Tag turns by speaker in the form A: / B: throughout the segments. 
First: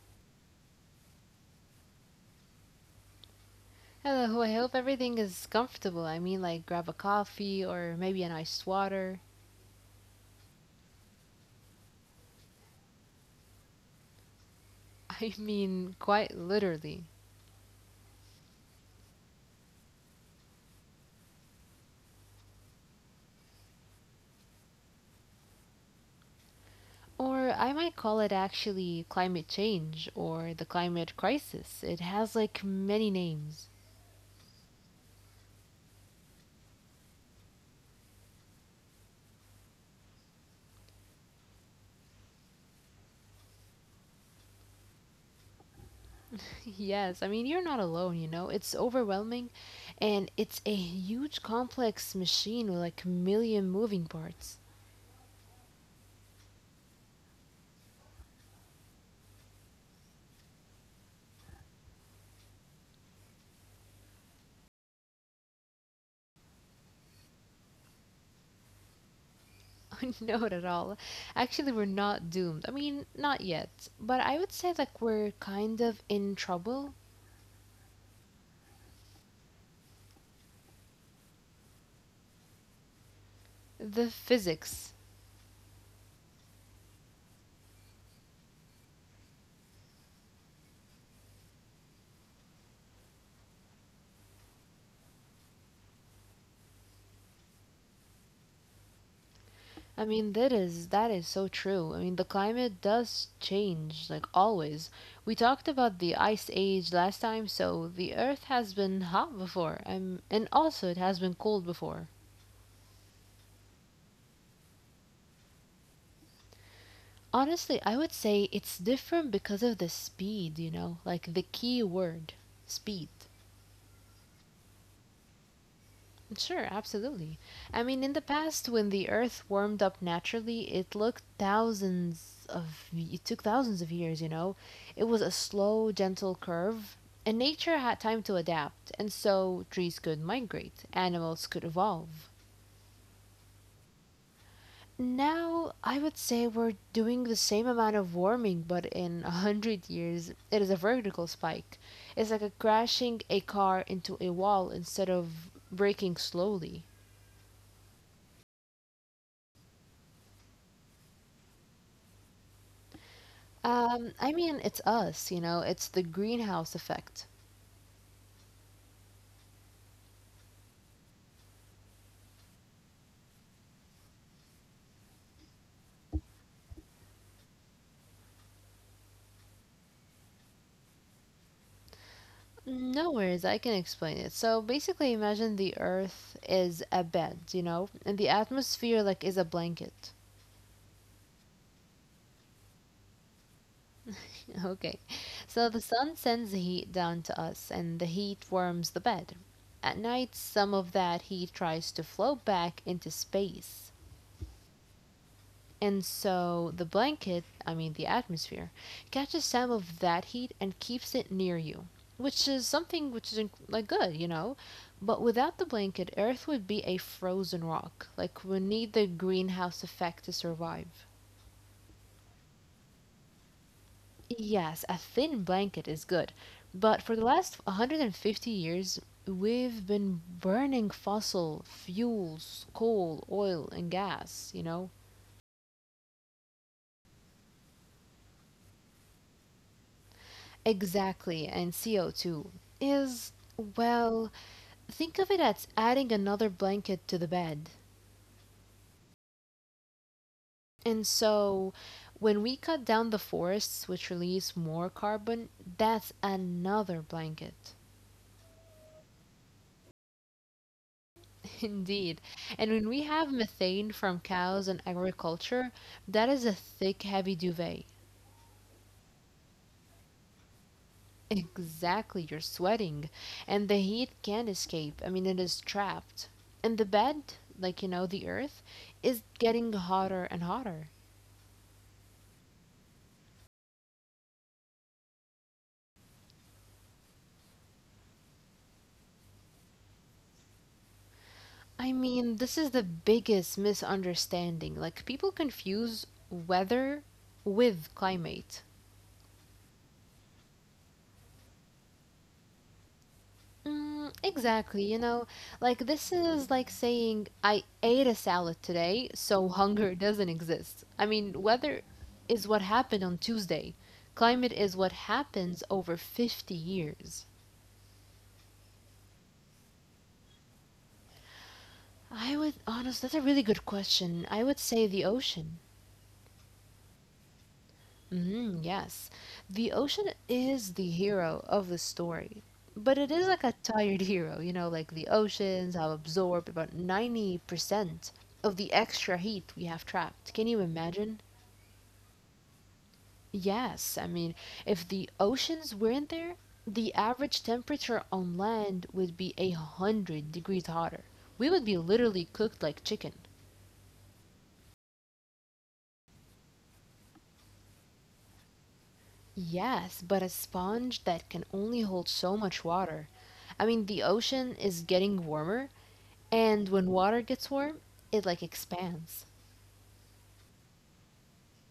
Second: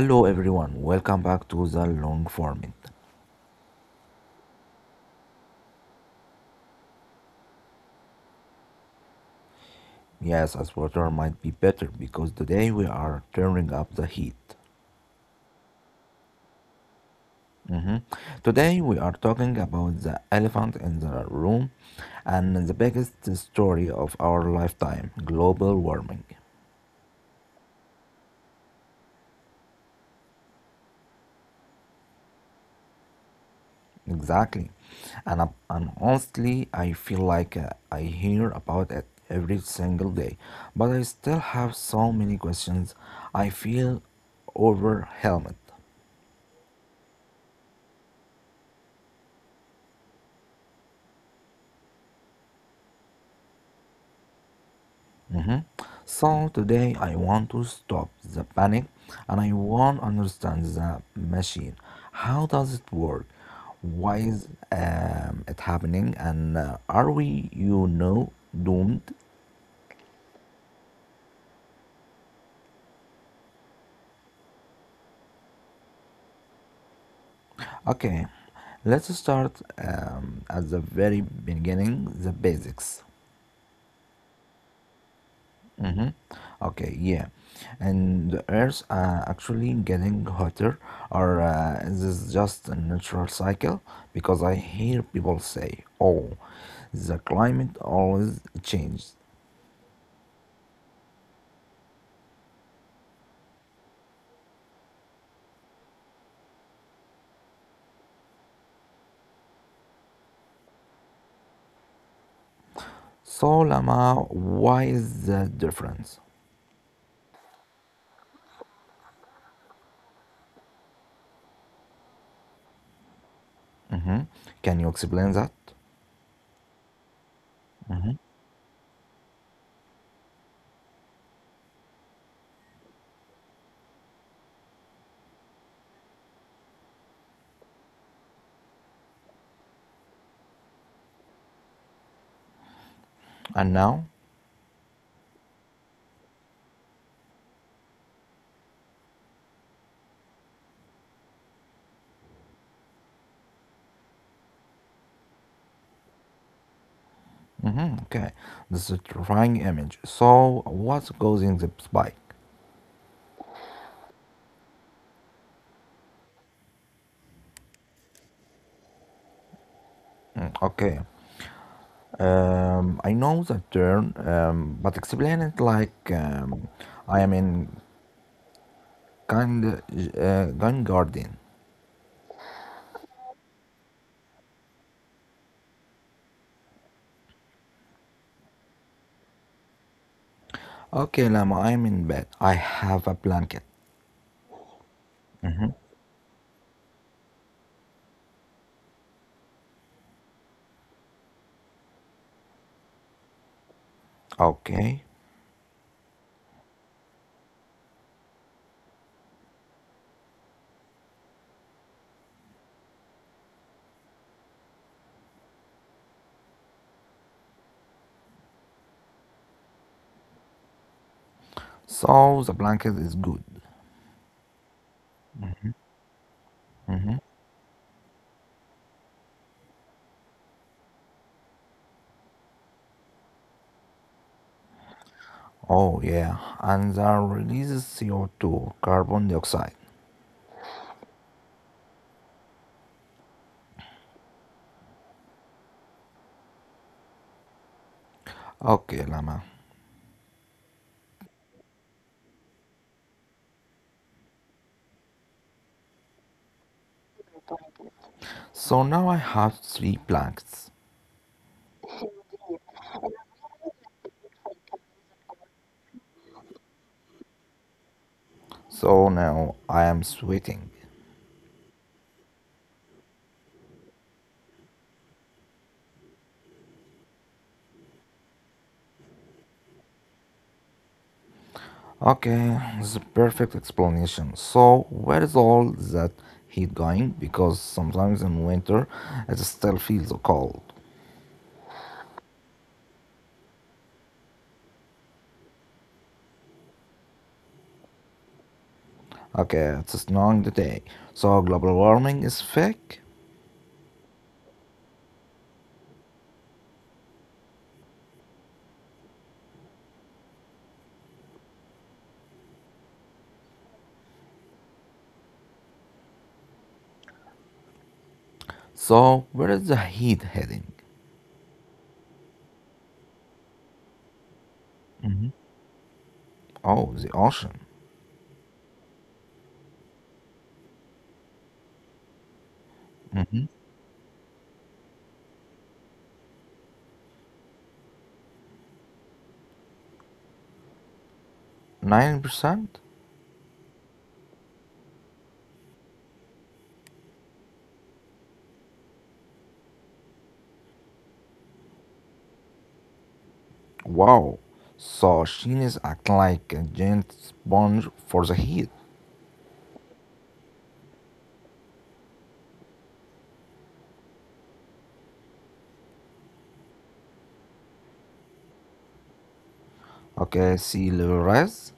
A: Hello everyone, welcome back to the long format.
B: Hello, I hope everything is comfortable. I mean, like, grab a coffee or maybe an iced water.
A: Yes, as water might be better because today we are turning up the heat.
B: I mean, quite literally.
A: Mhm. Today we are talking about the elephant in the room and the biggest story of our lifetime global warming.
B: Or I might call it actually climate change or the climate crisis. It has like many names.
A: Exactly. And honestly, I feel like I hear about it every single day, but I still have so many questions. I feel overwhelmed.
B: Yes, I mean, you're not alone, you know? It's overwhelming, and it's a huge complex machine with like a million moving parts.
A: Mm-hmm. So today I want to stop the panic and I want to understand the machine. How does it work? Why is it happening? And are we, doomed?
B: Not at all. Actually, we're not doomed. I mean, not yet. But I would say like we're kind of in trouble.
A: Okay, let's start at the very beginning, the basics.
B: The physics.
A: Mm-hmm. Okay, yeah. And the Earth actually getting hotter, or is this just a natural cycle? Because I hear people say, oh, the climate always changes.
B: I mean, that is so true. I mean, the climate does change, like always. We talked about the ice age last time, so the Earth has been hot before, and also it has been cold before.
A: So, Lama, why is the difference?
B: Honestly, I would say it's different because of the speed, like the key word, speed.
A: Mm-hmm. Can you explain that?
B: Sure, absolutely. I mean, in the past, when the Earth warmed up naturally, it took thousands of years. It was a slow, gentle curve, and nature had time to adapt, and so trees could migrate, animals could evolve.
A: And now?
B: Now, I would say we're doing the same amount of warming, but in 100 years, it is a vertical spike. It's like a crashing a car into a wall instead of breaking slowly.
A: Mm-hmm. Okay, this is a terrifying image. So, what's causing the spike?
B: I mean, it's us, it's the greenhouse effect.
A: Mm, okay. I know the term, but explain it like I am in kind gun garden.
B: No worries, I can explain it. So basically, imagine the Earth is a bed, and the atmosphere like is a blanket.
A: Okay, Lama, I am in bed. I have a blanket.
B: Okay, so the sun sends the heat down to us, and the heat warms the bed. At night, some of that heat tries to flow back into space.
A: Okay,
B: And so the blanket, I mean the atmosphere, catches some of that heat and keeps it near you, which is something which is like good. But without the blanket, Earth would be a frozen rock. Like we need the greenhouse effect to survive.
A: so the blanket is good.
B: Yes, a thin blanket is good, but for the last 150 years, we've been burning fossil fuels, coal, oil, and gas.
A: Oh yeah, and that releases CO2, carbon dioxide.
B: Exactly, and CO2 is, well, think of it as adding another blanket to the bed.
A: Okay, Lama.
B: And so, when we cut down the forests which release more carbon, that's another blanket.
A: So now I have three blankets.
B: Indeed. And when we have methane from cows and agriculture, that is a thick, heavy duvet.
A: So now I am sweating.
B: Exactly, you're sweating, and the heat can't escape. I mean, it is trapped. And the bed, like, the earth, is getting hotter and hotter.
A: Okay, it's a perfect explanation. So, where is all that heat going? Because sometimes in winter it still feels cold.
B: I mean, this is the biggest misunderstanding. Like, people confuse weather with climate.
A: Okay, it's snowing today. So, global warming is fake.
B: Mm, exactly. Like this is like saying I ate a salad today, so hunger doesn't exist. I mean, weather is what happened on Tuesday. Climate is what happens over 50 years.
A: So, where is the heat heading?
B: I would, honest, that's a really good question. I would say the
A: hmm
B: ocean.
A: Oh, the ocean.
B: Mm, yes. The ocean is the hero of the story, but it is
A: hmm
B: like a tired hero, like the oceans have absorbed about 90% of the extra heat we have trapped. Can you imagine?
A: 9%?
B: Yes, I mean, if the oceans weren't there, the average temperature on land would be 100 degrees hotter. We would be literally cooked like chicken.
A: Wow. So, she is acting like a giant sponge for the heat.
B: Yes, but a sponge that can only hold so much water. I mean, the ocean is getting warmer. And when water gets warm, it like expands.
A: Okay, sea level rise.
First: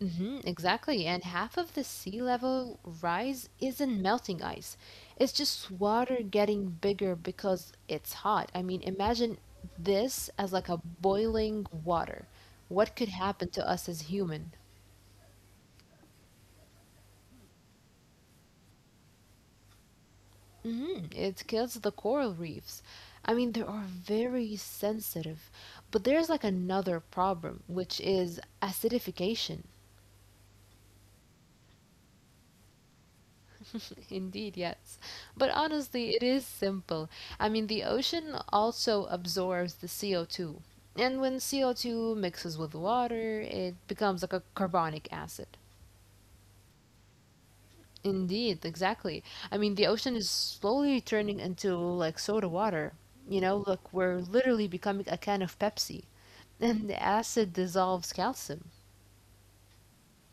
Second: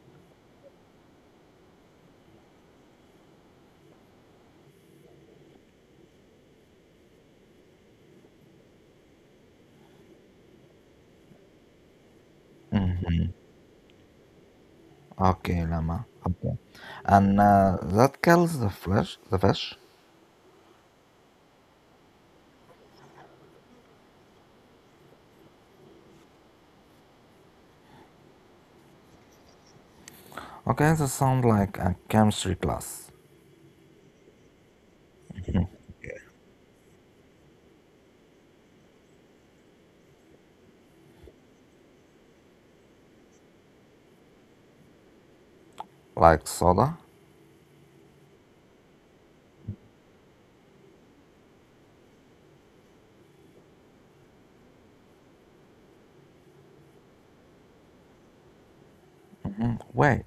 B: Hmm, exactly. And half of the sea level rise isn't melting ice. It's just water getting bigger because it's hot. I mean, imagine this as like a boiling water. What could happen to us as human?
A: Okay, llama. Okay. And that kills the flesh, the fish.
B: Hmm. It kills the coral reefs. I mean, they are very sensitive. But there's like another problem, which is acidification.
A: Okay, that sounds like a chemistry class.
B: Indeed, yes. But honestly, it is simple. I mean, the ocean also absorbs the CO2. And when CO2 mixes with water, it becomes like a carbonic acid.
A: Like soda.
B: Indeed, exactly. I mean, the ocean is slowly turning into like soda water. Look, we're literally becoming a can of Pepsi. And the acid dissolves calcium.
A: Wait,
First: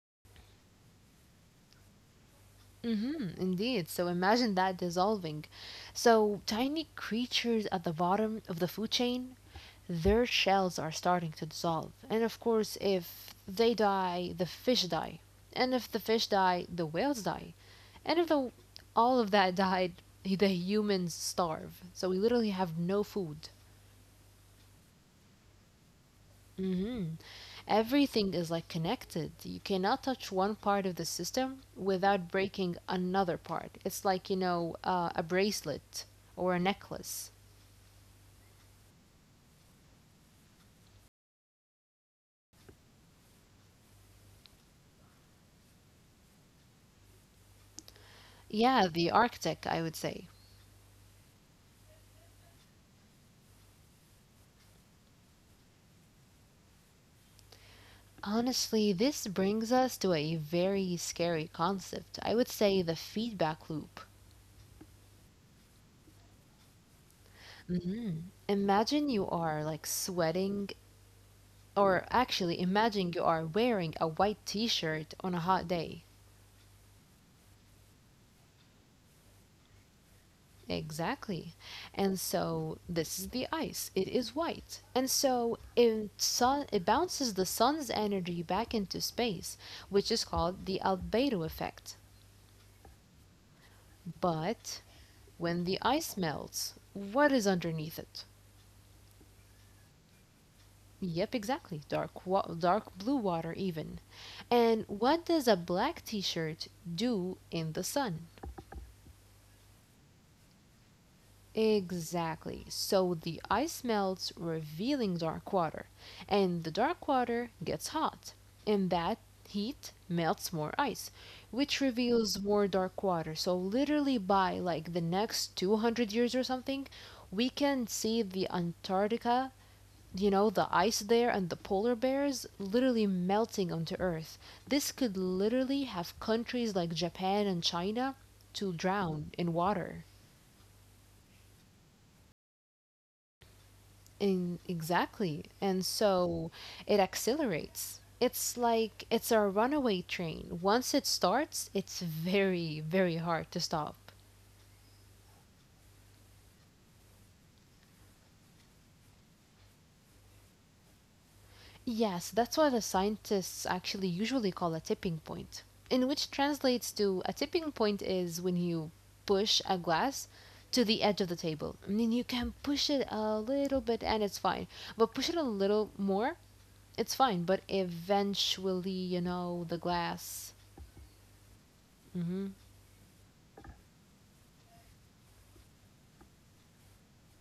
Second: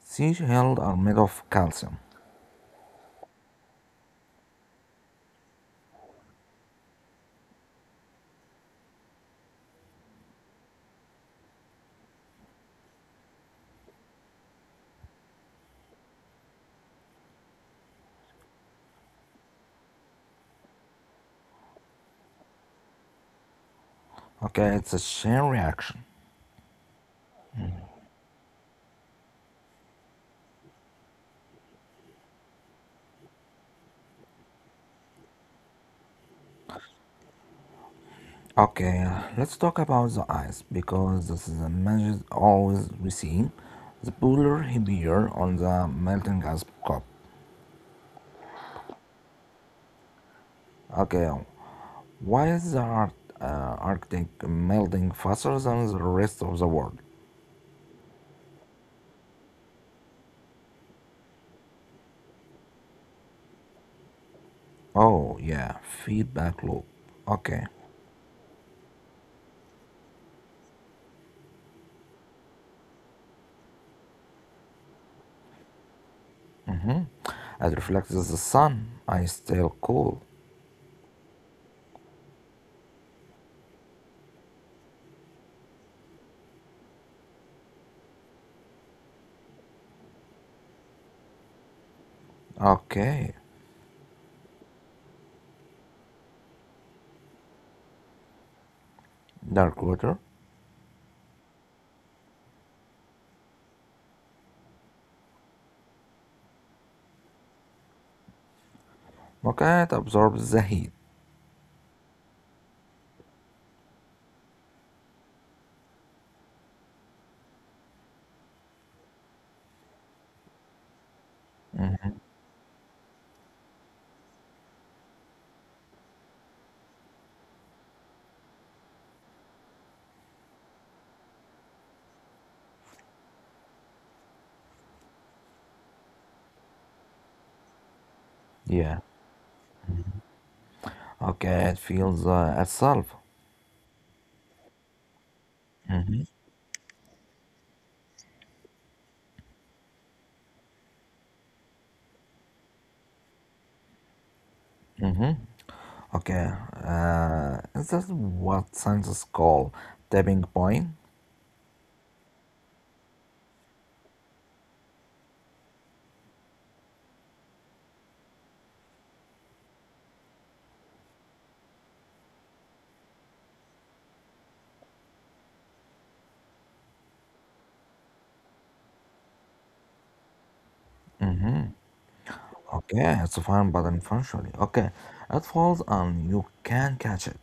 A: seashells are made of calcium.
B: Mm-hmm, indeed. So imagine that dissolving. So tiny creatures at the bottom of the food chain, their shells are starting to dissolve. And of course, if they die, the fish die. And if the fish die, the whales die. And if the, all of that died, the humans starve. So we literally have no food.
A: Okay, it's a chain reaction.
B: Hmm. Everything is like connected. You cannot touch one part of the system without breaking another part. It's like a bracelet or a necklace.
A: Okay, let's talk about the ice because this is a measure always we see. The polar heavier on the melting ice cup.
B: Yeah, the Arctic, I would say.
A: Okay, why is the Ar- uh, Arctic melting faster than the rest of the world?
B: Honestly, this brings us to a very scary concept. I would say the feedback loop.
A: Oh, yeah, feedback loop. Okay.
B: Mhm. Imagine you are like sweating, or actually, imagine you are wearing a white t shirt on a hot day.
A: Mm-hmm. As reflects the sun, I still cool.
B: Exactly. And so this is the ice. It is white. And so it bounces the sun's energy back into space, which is called the albedo effect.
A: Okay.
B: But when the ice melts, what is underneath it?
A: Dark water.
B: Yep, exactly. Dark blue water even. And what does a black t-shirt do in the sun?
A: Okay, it absorbs the heat.
B: Exactly. So the ice melts, revealing dark water, and the dark water gets hot. And that heat melts more ice, which reveals more dark water. So literally by like the next 200 years or something, we can see the Antarctica, the ice there and the polar bears literally melting onto Earth. This could literally have countries like Japan and China to
A: Yeah.
B: drown in water.
A: Okay, it feels itself.
B: In exactly. And so it accelerates. It's like it's a runaway train. Once it starts, it's very, very hard to stop.
A: Mm-hmm. Okay. Is that what scientists call tapping point?
B: Yes, that's what the scientists actually usually call a tipping point, in which translates to a tipping point is when you push a glass to the edge of the table. I mean, you can push it a little bit and it's fine, but push it a little more, it's fine, but eventually, the glass. Hmm.
A: Okay, it's a fine button functionally. Okay, it falls and you can catch it.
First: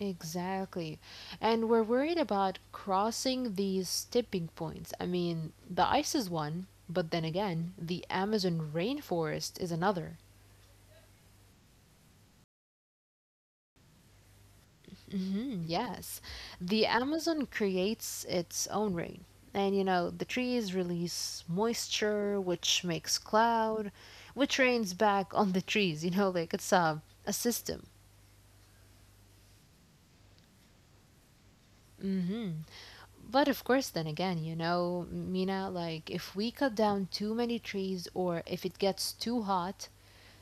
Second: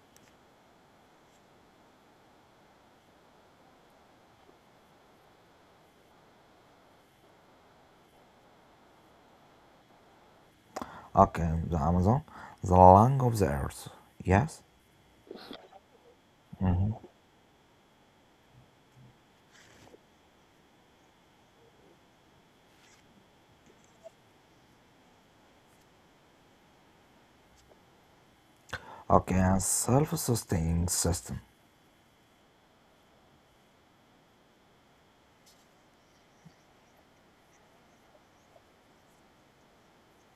B: Exactly. And we're worried about crossing these tipping points. I mean, the ice is one, but then again, the Amazon rainforest is another.
A: Okay, the Amazon, the lung of the earth. Yes?
B: Mhm, yes. The Amazon creates its own rain. And the trees release moisture, which makes cloud, which rains back on the trees, like it's a system.
A: Okay, a self-sustaining system.
B: Hmm. But of course, then again, Mina, like if we cut down too many trees or if it gets too hot,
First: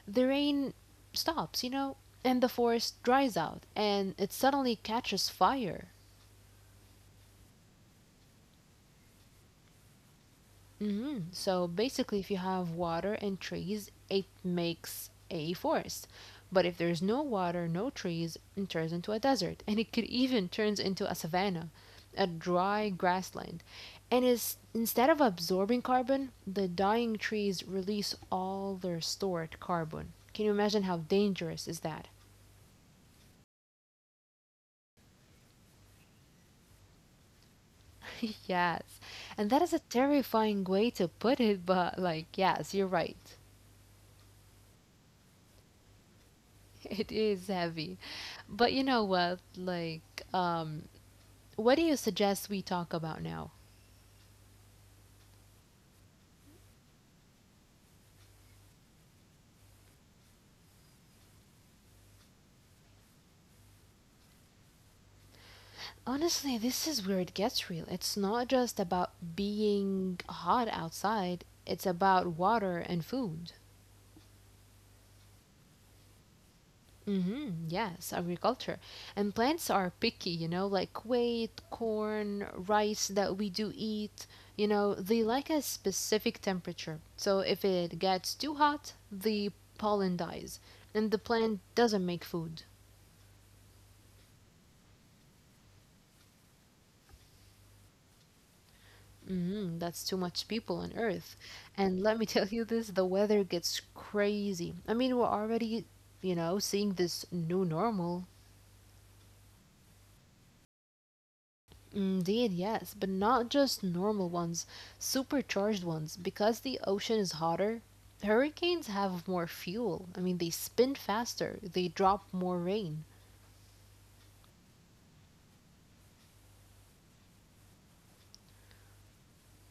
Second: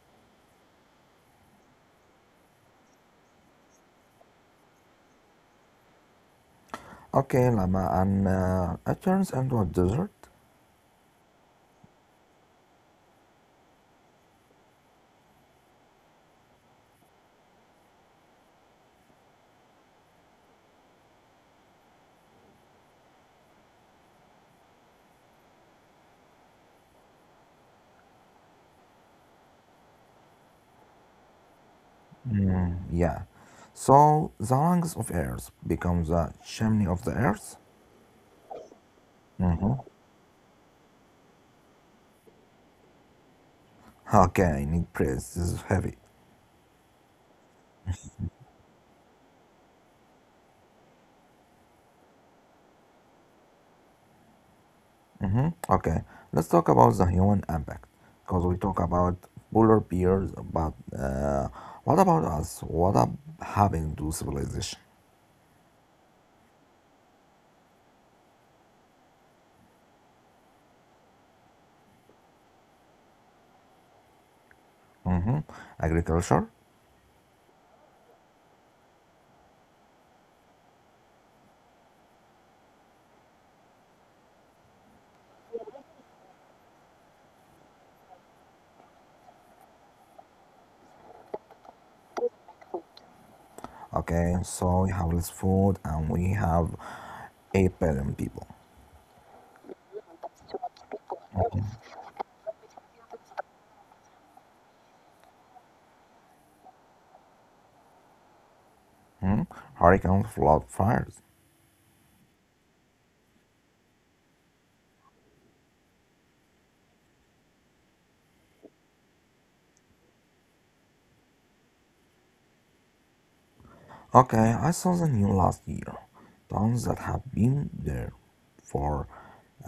B: the rain stops, and the forest dries out and it suddenly catches fire.
A: Okay, Lama, and it turns into a desert.
B: Hmm. So basically, if you have water and trees, it makes a forest. But if there's no water, no trees, it turns into a desert, and it could even turns into a savanna, a dry grassland. And is instead of absorbing carbon, the dying trees release all their stored carbon. Can you imagine how dangerous is that?
A: Yeah. So the lungs of earth become the chimney of the earth.
B: Yes. And that
A: Mm-hmm.
B: is a terrifying way to put it, but like, yes, you're right.
A: Okay, I need praise. This is heavy.
B: It is heavy. But you know what? Like, what do you suggest we talk about now?
A: Mm-hmm. Okay, let's talk about the human impact because we talk about polar bears, but what about us? What up happened to civilization?
B: Honestly, this is where it gets real. It's not just about being hot outside, it's about water and food.
A: Mm-hmm. Agriculture.
B: Mm-hmm, yes, agriculture. And plants are picky, like wheat, corn, rice that we do eat. They like a specific temperature. So if it gets too hot, the pollen dies and the plant doesn't make food.
A: Okay, so we have less food and we have 8 billion people.
B: Mhm, that's too much people on Earth. And let me tell you this, the weather gets crazy. I mean, we're already, seeing this new normal.
A: Hmm? Hurricane flood fires.
B: Indeed, yes, but not just normal ones, supercharged ones. Because the ocean is hotter, hurricanes have more fuel. I mean, they spin faster, they drop more rain.
A: Okay, I saw the news last year. Towns that have been there for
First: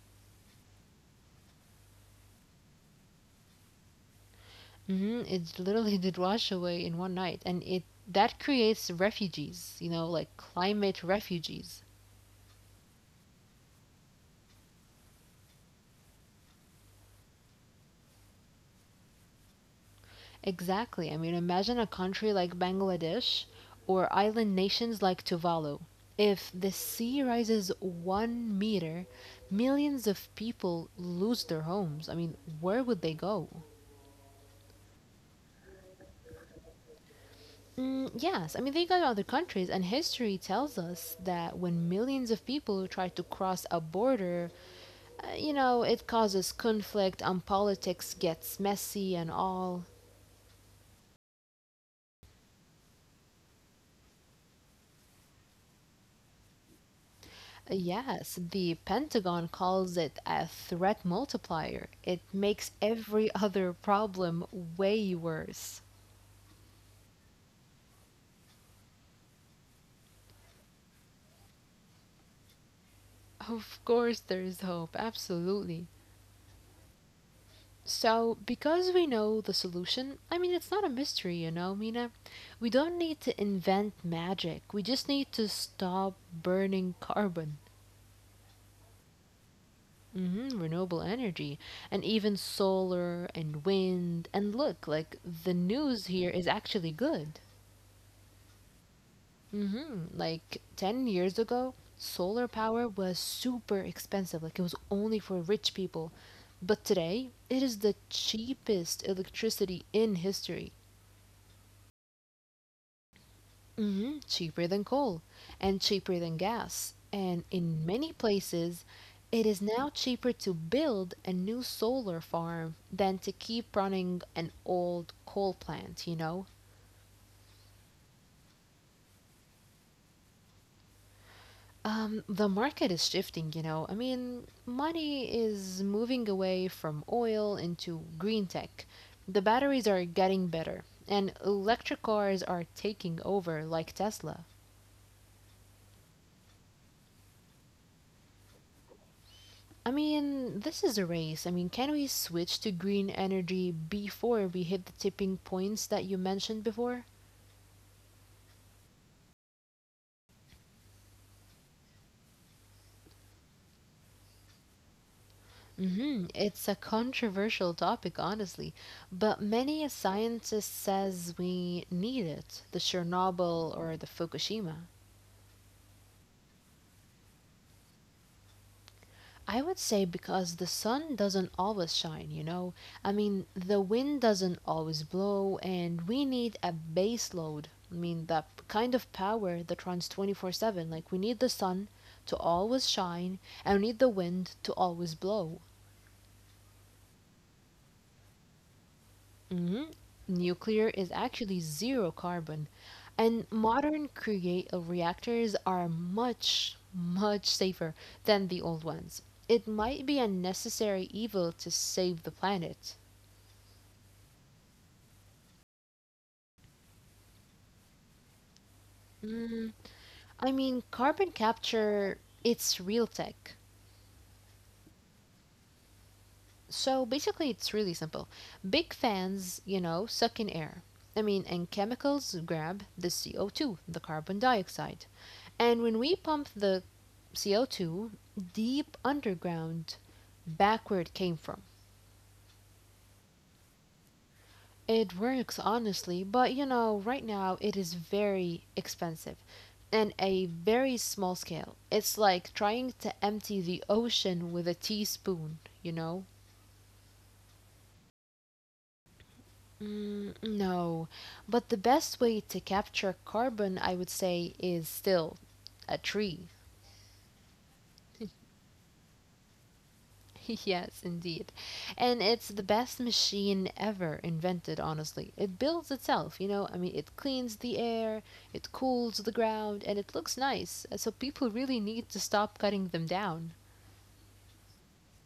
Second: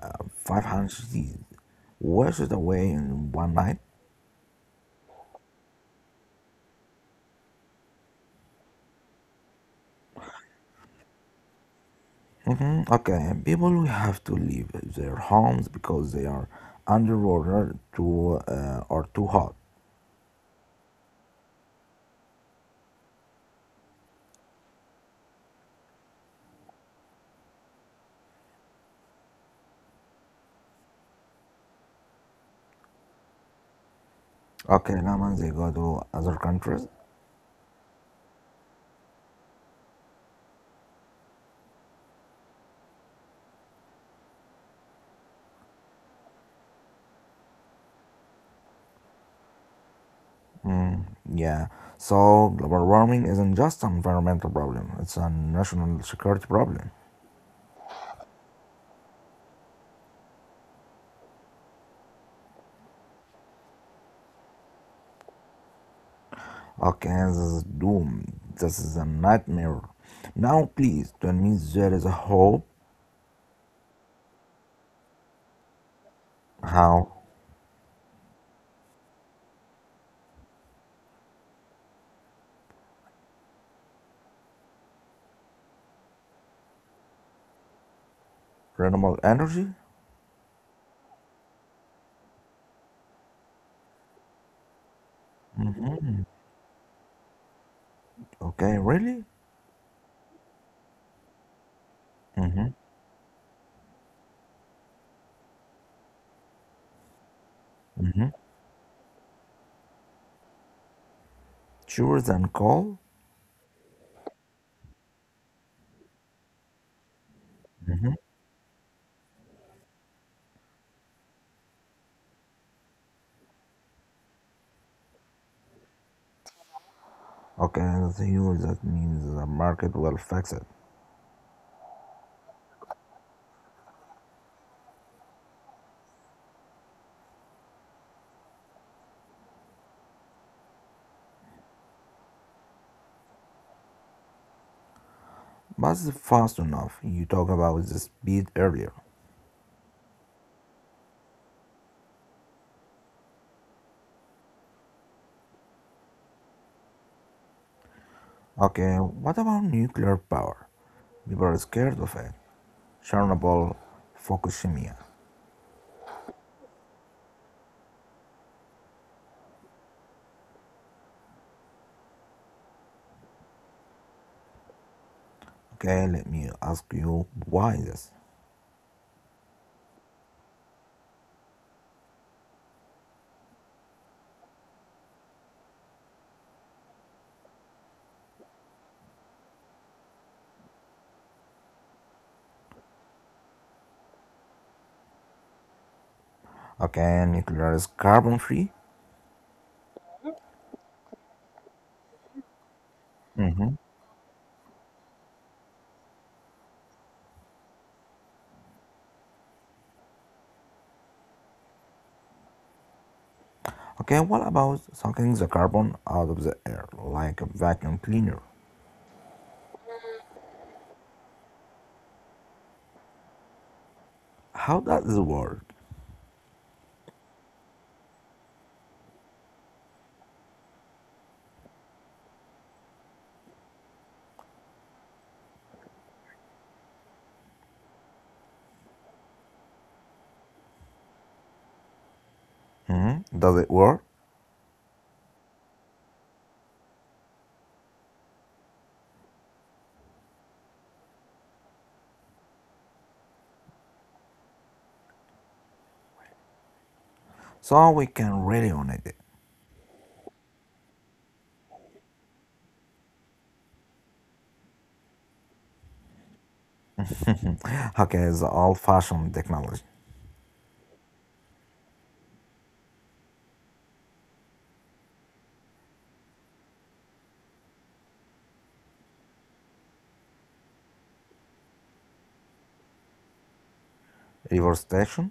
A: uh, 500 years washed away in one night.
B: Hmm. It literally did wash away in one night, and it that creates refugees, like climate refugees.
A: Mhm. Okay, people will have to leave their homes because they are underwater too or too hot.
B: Exactly. I mean, imagine a country like Bangladesh or island nations like Tuvalu. If the sea rises 1 meter, millions of people lose their homes. I mean, where would they go?
A: Okay, now man, they go to other countries.
B: Mm, yes, I mean, they go to other countries, and history tells us that when millions of people try to cross a border, it causes conflict and politics gets messy and all.
A: Yeah. So global warming isn't just an environmental problem, it's a national security problem.
B: Yes, the Pentagon calls it a threat multiplier. It makes every other problem way worse.
A: Okay, this is doom. This is a nightmare. Now please tell me there is a hope.
B: Of course, there is hope, absolutely.
A: How?
B: So, because we know the solution, I mean, it's not a mystery, Mina. We don't need to invent magic. We just need to stop burning carbon.
A: Renewable energy?
B: Hmm, renewable energy, and even solar and wind. And look, like, the
A: hmm
B: news here is actually good.
A: Okay, really?
B: Hmm. Like 10 years ago, solar
A: Mm-hmm.
B: power was super expensive. Like it was only for rich people. But today, it is the
A: Mm-hmm.
B: cheapest electricity in history.
A: Cheaper than coal?
B: Hmm. Cheaper than coal and cheaper than gas. And in
A: Mm-hmm.
B: many places, it is now cheaper to build a new solar farm than to keep running an old coal plant, you know?
A: Okay, that's huge. That means the market will fix it.
B: The market is shifting. I mean, money is moving away from oil into green tech. The batteries are getting better, and electric cars are taking over, like Tesla.
A: But it's fast enough. You talk about the speed earlier.
B: I mean, this is a race. I mean, can we switch to green energy before we hit the tipping points that you mentioned before?
A: Okay, what about nuclear power? People are scared of it. Chernobyl, Fukushima.
B: It's a controversial topic, honestly, but many a scientist says we need it, the Chernobyl or the Fukushima.
A: Okay, let me ask you why this?
B: I would say because the sun doesn't always shine. I mean, the wind doesn't always blow, and we need a base load. I mean, that kind of power that runs 24/7. Like, we need the sun to always shine, and we need the wind to always blow.
A: Okay, nuclear is carbon free.
B: hmm Nuclear is actually zero carbon, and
A: hmm
B: modern create reactors are much, much safer than the old ones. It might be a necessary evil to save the planet.
A: Okay, what about sucking the carbon out of the air like a vacuum cleaner?
B: Mm, I mean, carbon capture, it's real tech.
A: How does it work?
B: So basically, it's really simple. Big fans, suck in air. I mean, and chemicals grab the CO2, the carbon dioxide. And when we pump the CO2 deep underground, back where it came from.
A: Does it work?
B: It works honestly, but right now it is very expensive and a very small scale. It's like trying to empty the ocean with a teaspoon, you know?
A: So we can really on it.
B: No, but the best way to capture carbon, I would say, is still a tree.
A: Okay, the old fashioned technology.
B: Yes, indeed. And it's the best machine ever invented, honestly. It builds itself, you know? I mean, it cleans the air, it cools the ground, and it looks nice. So people really need to stop cutting them down.
A: Reverse station.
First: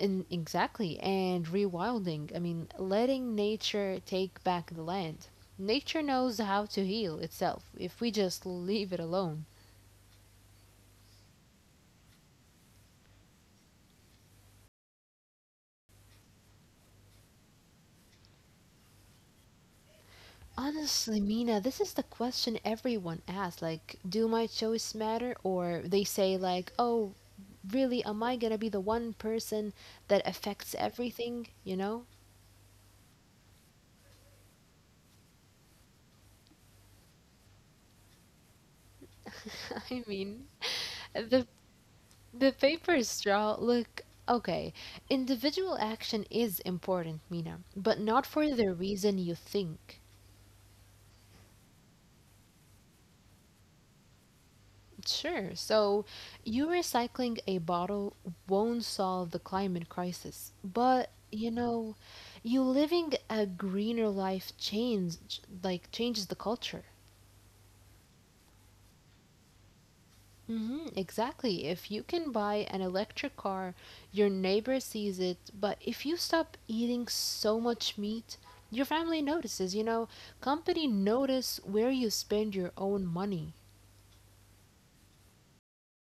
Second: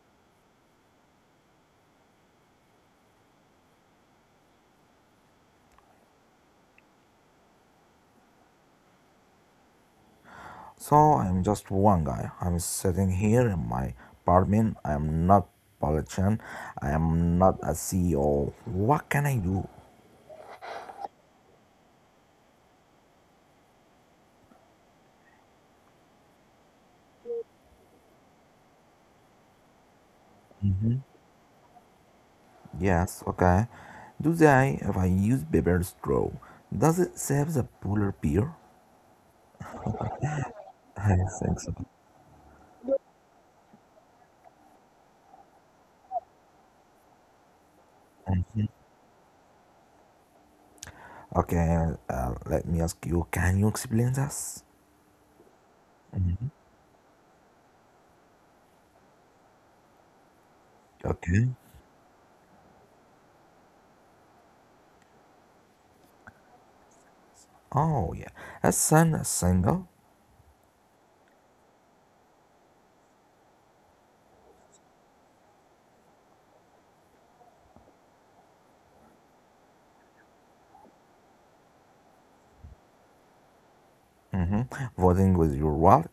B: And exactly, and rewilding. I mean, letting nature take back the land. Nature knows how to heal itself if we just leave it alone.
A: So I'm just one guy. I'm sitting here in my apartment. I am not politician. I am not a CEO. What can I do?
B: Honestly, Mina, this is the question everyone asks. Like, do my choice matter? Or they say, like, oh, really am I gonna be the one person that affects everything, you know?
A: Yes, okay. Do they if I use paper straw? Does it save the polar beer?
B: I mean,
A: I
B: the
A: think so.
B: the paper straw, look, okay, individual action is important, Mina, but not for the reason you think.
A: Okay, let me ask you. Can you explain this?
B: Sure, so you recycling a bottle won't solve the climate crisis, but
A: Okay.
B: you living a greener life changes the culture.
A: Oh yeah, a son is single.
B: Hmm, exactly. If you can buy an electric car, your neighbor sees it, but if you stop eating so much meat, your family notices. Company notice where you spend your own money.
A: hmm Voting with your wallet.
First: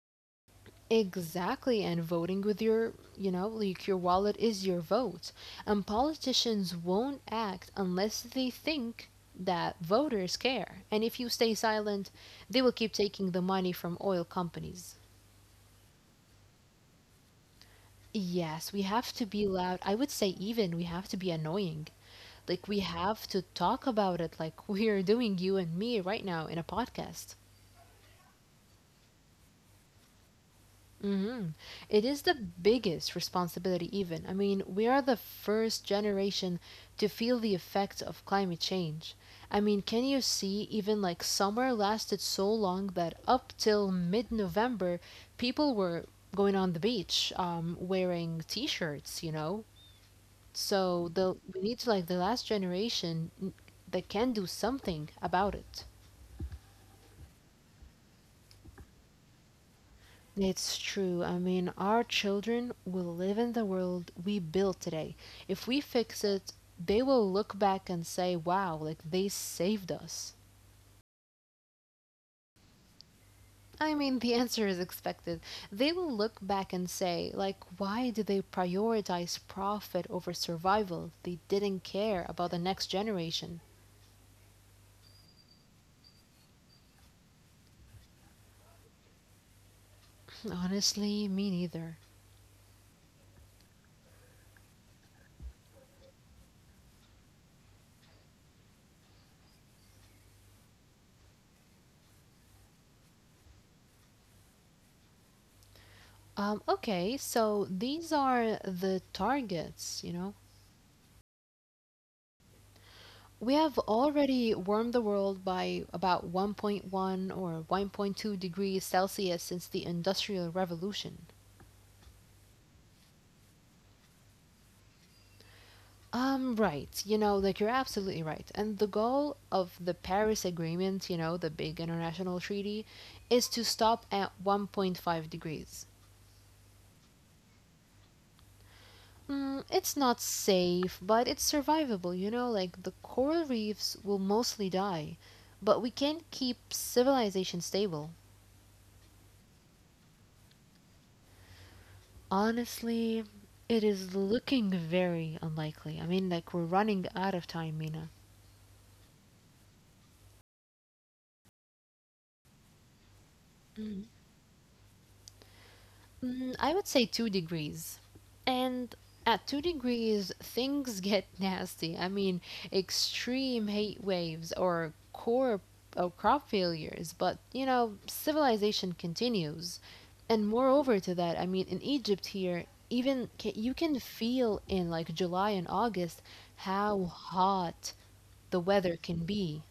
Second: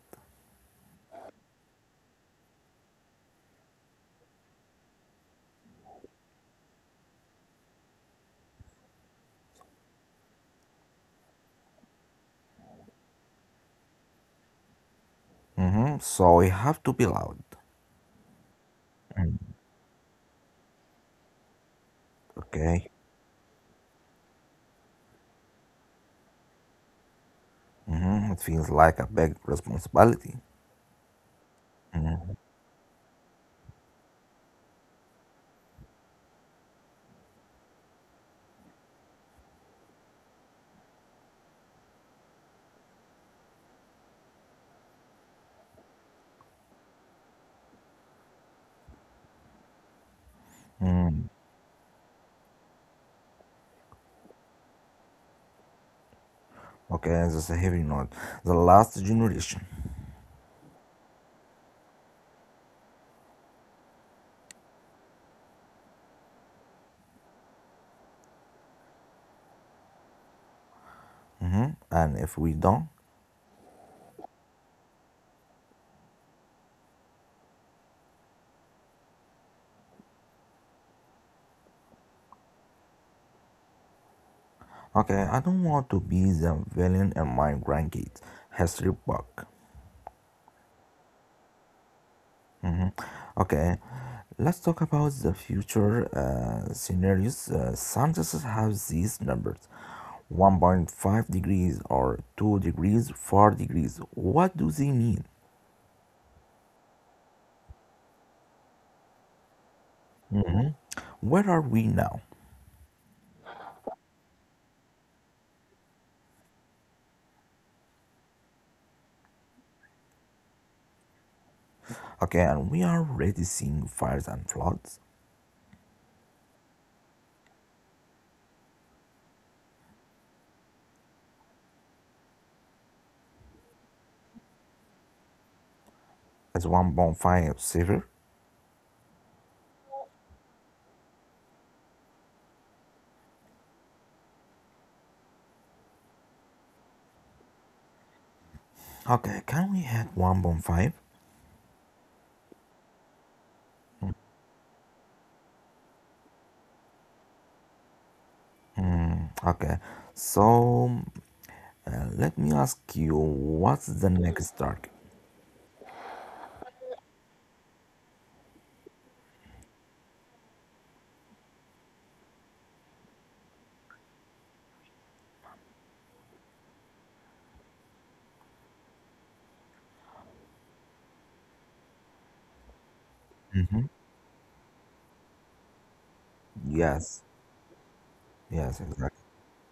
B: Exactly, and voting with your, like your wallet is your vote. And politicians won't act unless they think that voters care. And if you stay silent, they will keep taking the money from oil companies.
A: So you have to be loud.
B: Yes, we have to be
A: Mm.
B: loud. I would say even we have to be annoying. Like we
A: Okay.
B: have to talk about it like we're doing you and me right now in a podcast.
A: It feels like a big responsibility.
B: Mhm. It is the biggest responsibility even. I mean, we are the first generation to feel the effects of climate change. I mean, can you see even like summer lasted so long that up till mid-November, people were going on the beach wearing t-shirts. So
A: Mhm.
B: the we need like the last generation that can do something about it.
A: Okay, that's a heavy note. The last generation.
B: It's true. I mean, our children will live in the world we build today. If we fix it, they will look back and say, wow, like they saved us.
A: And if we don't,
B: I mean, the answer is expected. They will look back and say, like, why did they prioritize profit over survival? They didn't care about the next generation.
A: okay, I don't want to be the villain in my grandkids' history book.
B: Honestly, me neither.
A: Mhm. Okay, let's talk about the future scenarios. Scientists have these numbers 1.5 degrees or 2 degrees, 4 degrees. What do they mean?
B: Okay, so these are the targets.
A: Where are we now?
B: We have already warmed the world by about 1.1 or 1.2 degrees Celsius since the Industrial Revolution.
A: Okay, and we are already seeing fires and floods.
B: Right, like you're absolutely right. And the goal of the Paris Agreement, the big international treaty, is to stop at 1.5 degrees.
A: It's 1.5 silver.
B: It's not safe, but it's survivable, you know? Like, the coral reefs will mostly die, but we can keep civilization stable.
A: Okay, can we hit 1.5?
B: Honestly, it is looking very unlikely. I mean, like, we're running out of time, Mina.
A: Okay, so let me ask you, what's the next target?
B: I would say 2 degrees. And at 2 degrees, things get nasty. I mean, extreme heat waves or core or crop failures, but civilization continues. And moreover to that, I mean, in Egypt here, even ca you
A: Mm-hmm.
B: can feel in like July and August how
A: Yes,
B: hot the
A: yes,
B: weather
A: exactly.
B: can be.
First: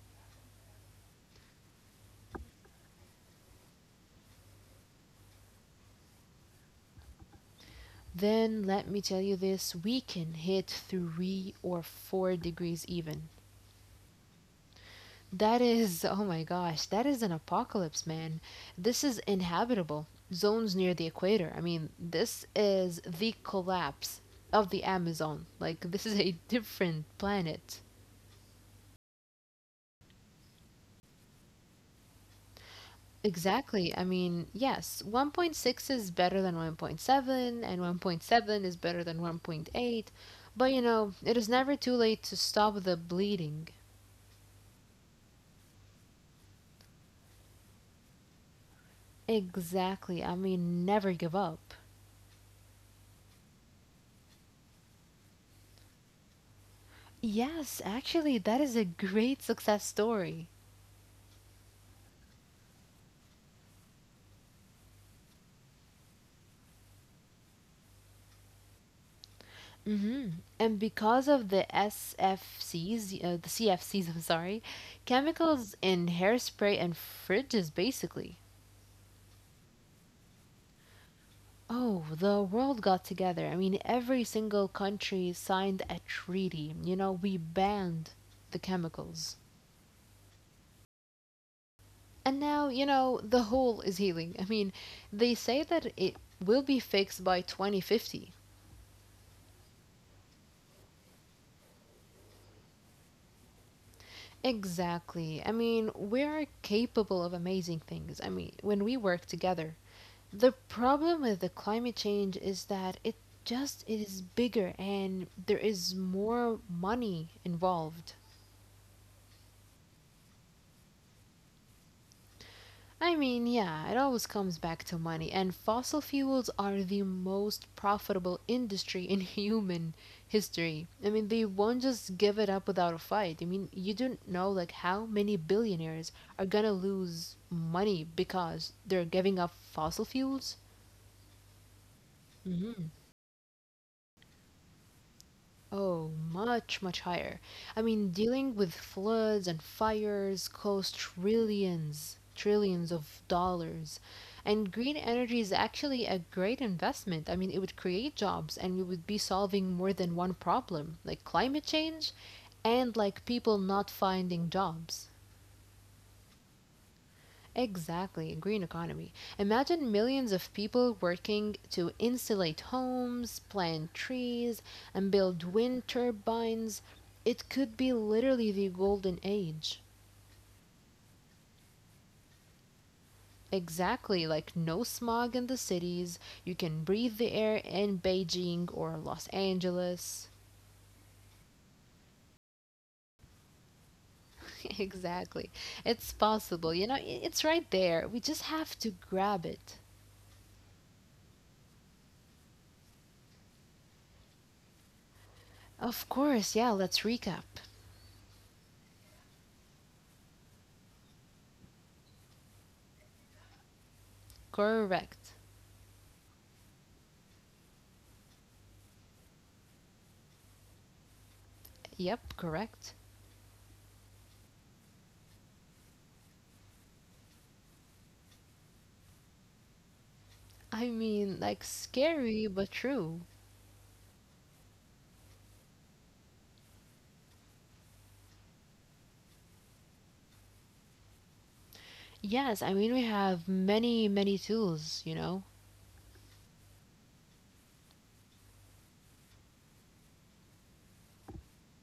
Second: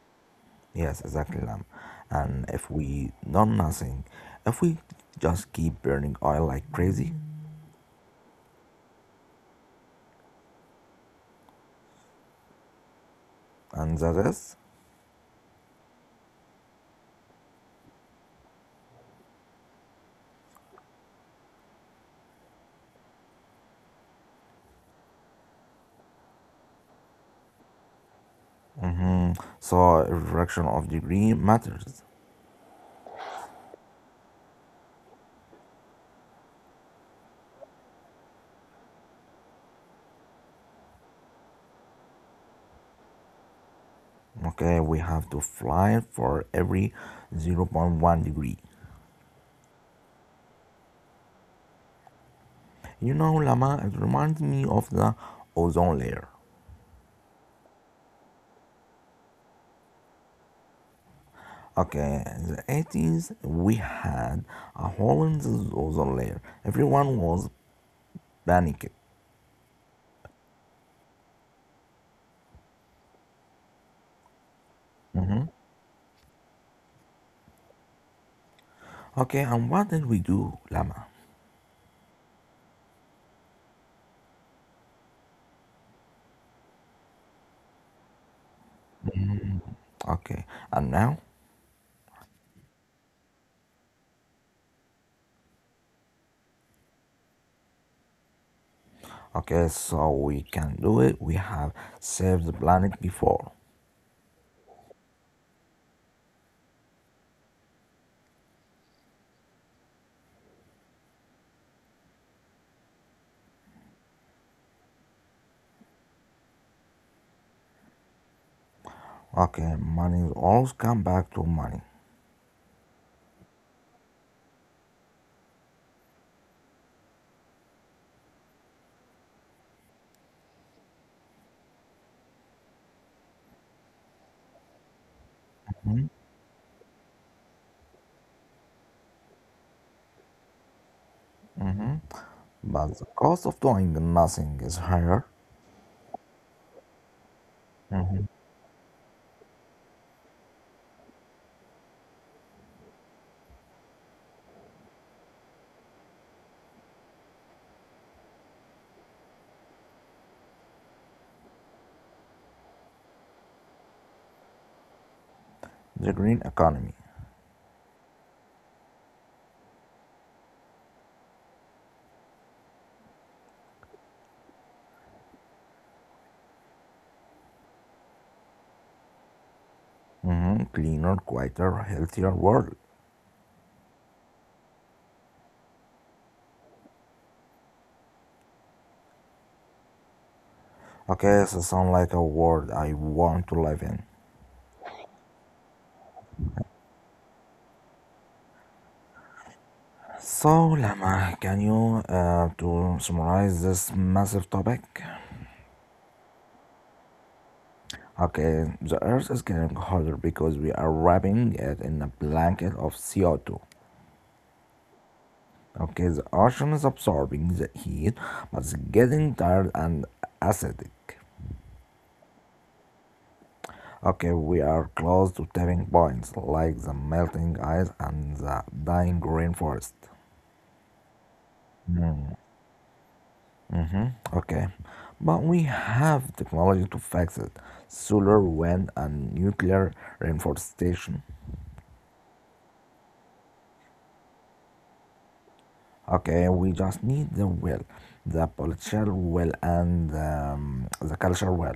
A: Yes, exactly, Lam. And if we do nothing, if we just keep burning oil like crazy,
B: Then let me tell you this, we can hit 3 or 4 degrees even.
A: and that is,
B: That is, oh my gosh, that is an apocalypse, man. This is inhabitable. Zones near the equator. I mean, this is the collapse of the Amazon. Like, this is a different planet.
A: mm-hmm, so reduction of degree matters.
B: Exactly. I mean, yes, 1.6 is better than 1.7, and 1.7 is better than 1.8. But it is never too late to stop the bleeding.
A: Okay, we have to fly for every zero point 0.1 degree.
B: Exactly. I mean, never give up.
A: You know, Lama, it reminds me of the ozone layer.
B: Yes, actually, that is a great success story.
A: Okay, in the '80s we had a hole in the ozone layer. Everyone was panicked.
B: hmm And because of the SFCs, the CFCs, I'm sorry, chemicals in hairspray and fridges, basically.
A: Okay, and what did we do, Lama?
B: Oh, the world got together. I mean, every single country signed a treaty. We banned the chemicals.
A: Okay, and now?
B: And now, the hole is healing. I mean, they say that it will be fixed by 2050.
A: Okay, so we can do it. We have saved the planet before.
B: Exactly. I mean, we are capable of amazing things. I mean, when we work together, the problem with the climate change is that it just is bigger and there is more money involved.
A: Okay, money always come back to money.
B: I mean, yeah, it always comes back to money, and fossil fuels are the most profitable industry in human history. I mean, they won't just give it up without a fight. I mean, you don't know like how many
A: Mhm.
B: billionaires are gonna lose money because they're giving up fossil fuels.
A: But the cost of doing nothing is higher.
B: Oh, much, much higher. I mean,
A: Mm-hmm.
B: dealing with floods and fires costs trillions, trillions of dollars. And green energy is actually a great investment. I mean, it would create jobs and we would be solving more than one problem, like climate change and like people not finding jobs.
A: The green economy.
B: Exactly, green economy. Imagine millions of people working to insulate homes, plant trees, and build wind turbines. It could be literally the golden age.
A: Cleaner, quieter, healthier world.
B: Exactly, like no smog in the cities. You can breathe the air in Beijing or Los Angeles.
A: Okay, so sound like a world I want to live in.
B: Exactly. It's possible. It's right there. We just have to grab it.
A: So, Lama, can you to summarize this massive topic?
B: Of course, yeah, let's recap.
A: Okay, the Earth is getting hotter because we are wrapping it in a blanket of CO2.
B: Correct.
A: Okay, the ocean is absorbing the heat, but it's getting tired and acidic.
B: Yep, correct.
A: Okay, we are close to tipping points like the melting ice and the dying rainforest.
B: I mean, like
A: Hmm.
B: scary but true.
A: Mm-hmm. Okay, but we have technology to fix it solar, wind, and nuclear reforestation.
B: Yes, I mean, we have many, many tools, you know?
A: Okay, we just need the will, the political will, and the cultural will.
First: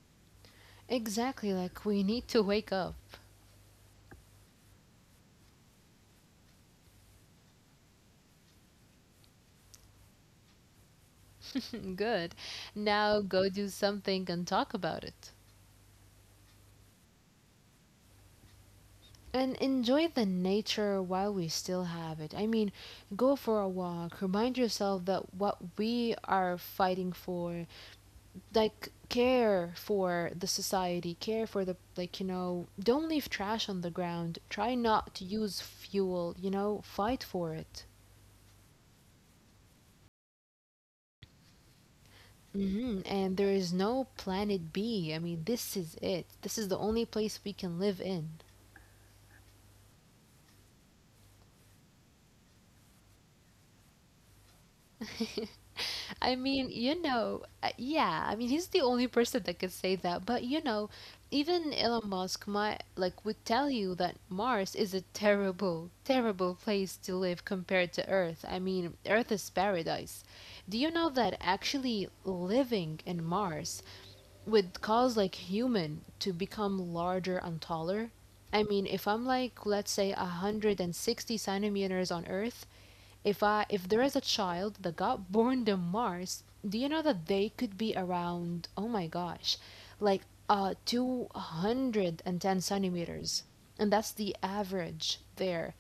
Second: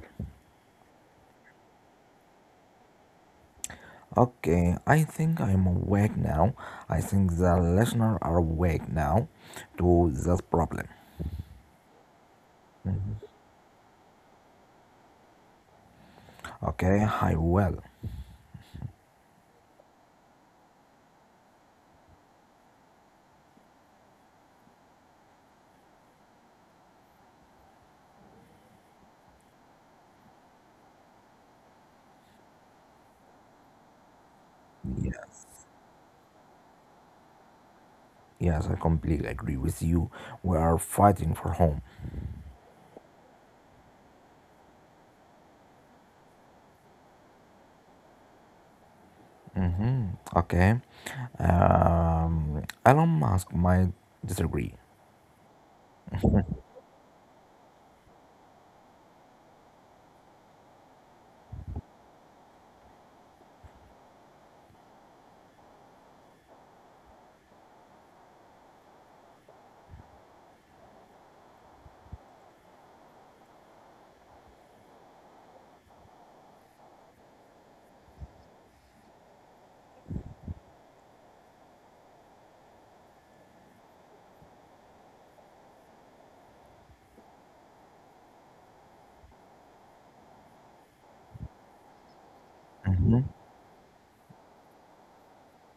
B: Exactly, like we need to wake up.
A: Okay, I think I'm awake now. I think the listeners are awake now to this problem.
B: Good. Now go do something and talk about it.
A: Okay, I will.
B: And enjoy the nature while we still have it. I mean, go for a walk, remind yourself that what we are fighting for, like, care for the society, care for the, like, don't leave trash on the ground, try not to use fuel, fight for it.
A: Yes, I completely agree with you. We are fighting for home.
B: And there is no planet B. I mean, this is it. This is the only place we can live in.
A: Okay. Elon Musk might disagree.
B: I mean, yeah, I mean, he's the only person that could say that. But even Elon Musk might like would tell you that Mars is a terrible, terrible place to live compared to Earth. I mean, Earth is paradise. Do you know that actually living in Mars would cause like human to become larger and taller? I mean, if I'm like, let's say, 160 centimeters on Earth, if there is a child that got born to Mars, do you know that they could be around, oh my gosh, like 210
A: hmm
B: centimeters. And that's the average there.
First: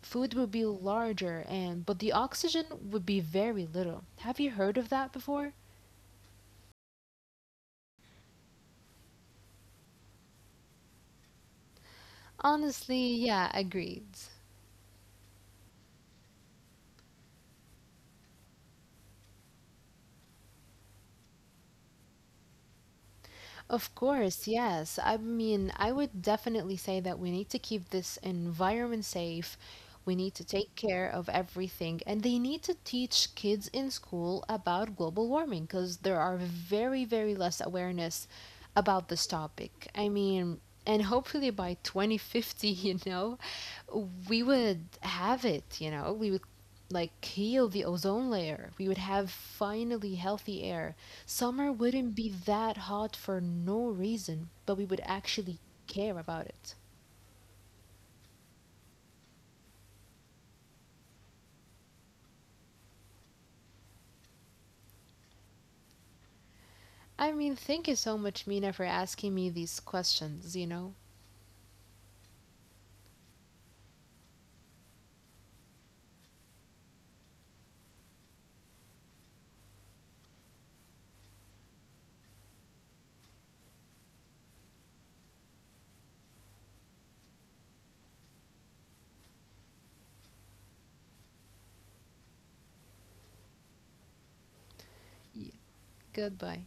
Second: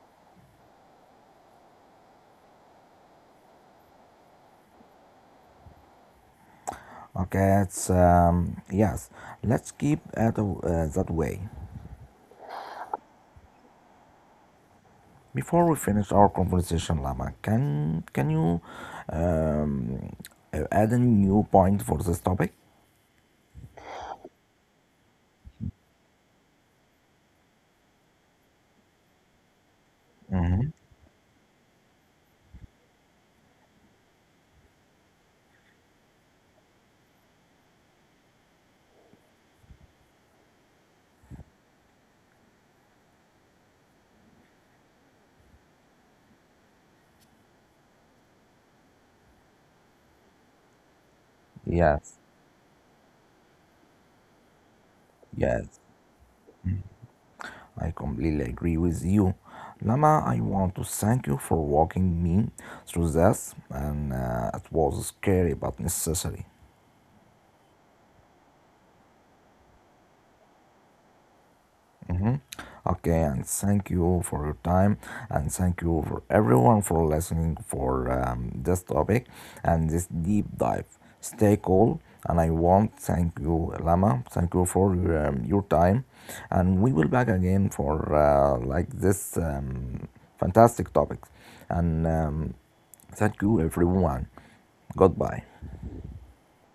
B: Food would be larger and but the oxygen would be very little. Have you heard of that before?
A: Okay, it's yes. Let's keep it that way.
B: Honestly, yeah, agreed.
A: Before we finish our conversation, Lama, can you um, add a new point for this topic?
B: Of course, yes. I mean, I would definitely say that we need to keep this environment safe. We need to take care of everything. And they need to teach kids in school about global warming because there are very, very less awareness about this topic. I mean, and hopefully by 2050, we would have it, we would like heal the ozone layer. We would have finally healthy air. Summer
A: Yes,
B: wouldn't be that hot for no reason, but we would actually
A: yes.
B: care about it.
A: I completely agree with you. Lama, I want to thank you for walking me through this, and it was scary but necessary.
B: I mean, thank you so much, Mina, for asking me these questions, you know?
A: Mhm. Okay, and thank you for your time, and thank you for everyone for listening for this topic and this deep dive. Stay cool, and I want thank you, Lama. Thank you for your time, and we will back again for like this fantastic topic, and. Thank you, everyone.
B: Y-
A: Goodbye.
B: Goodbye.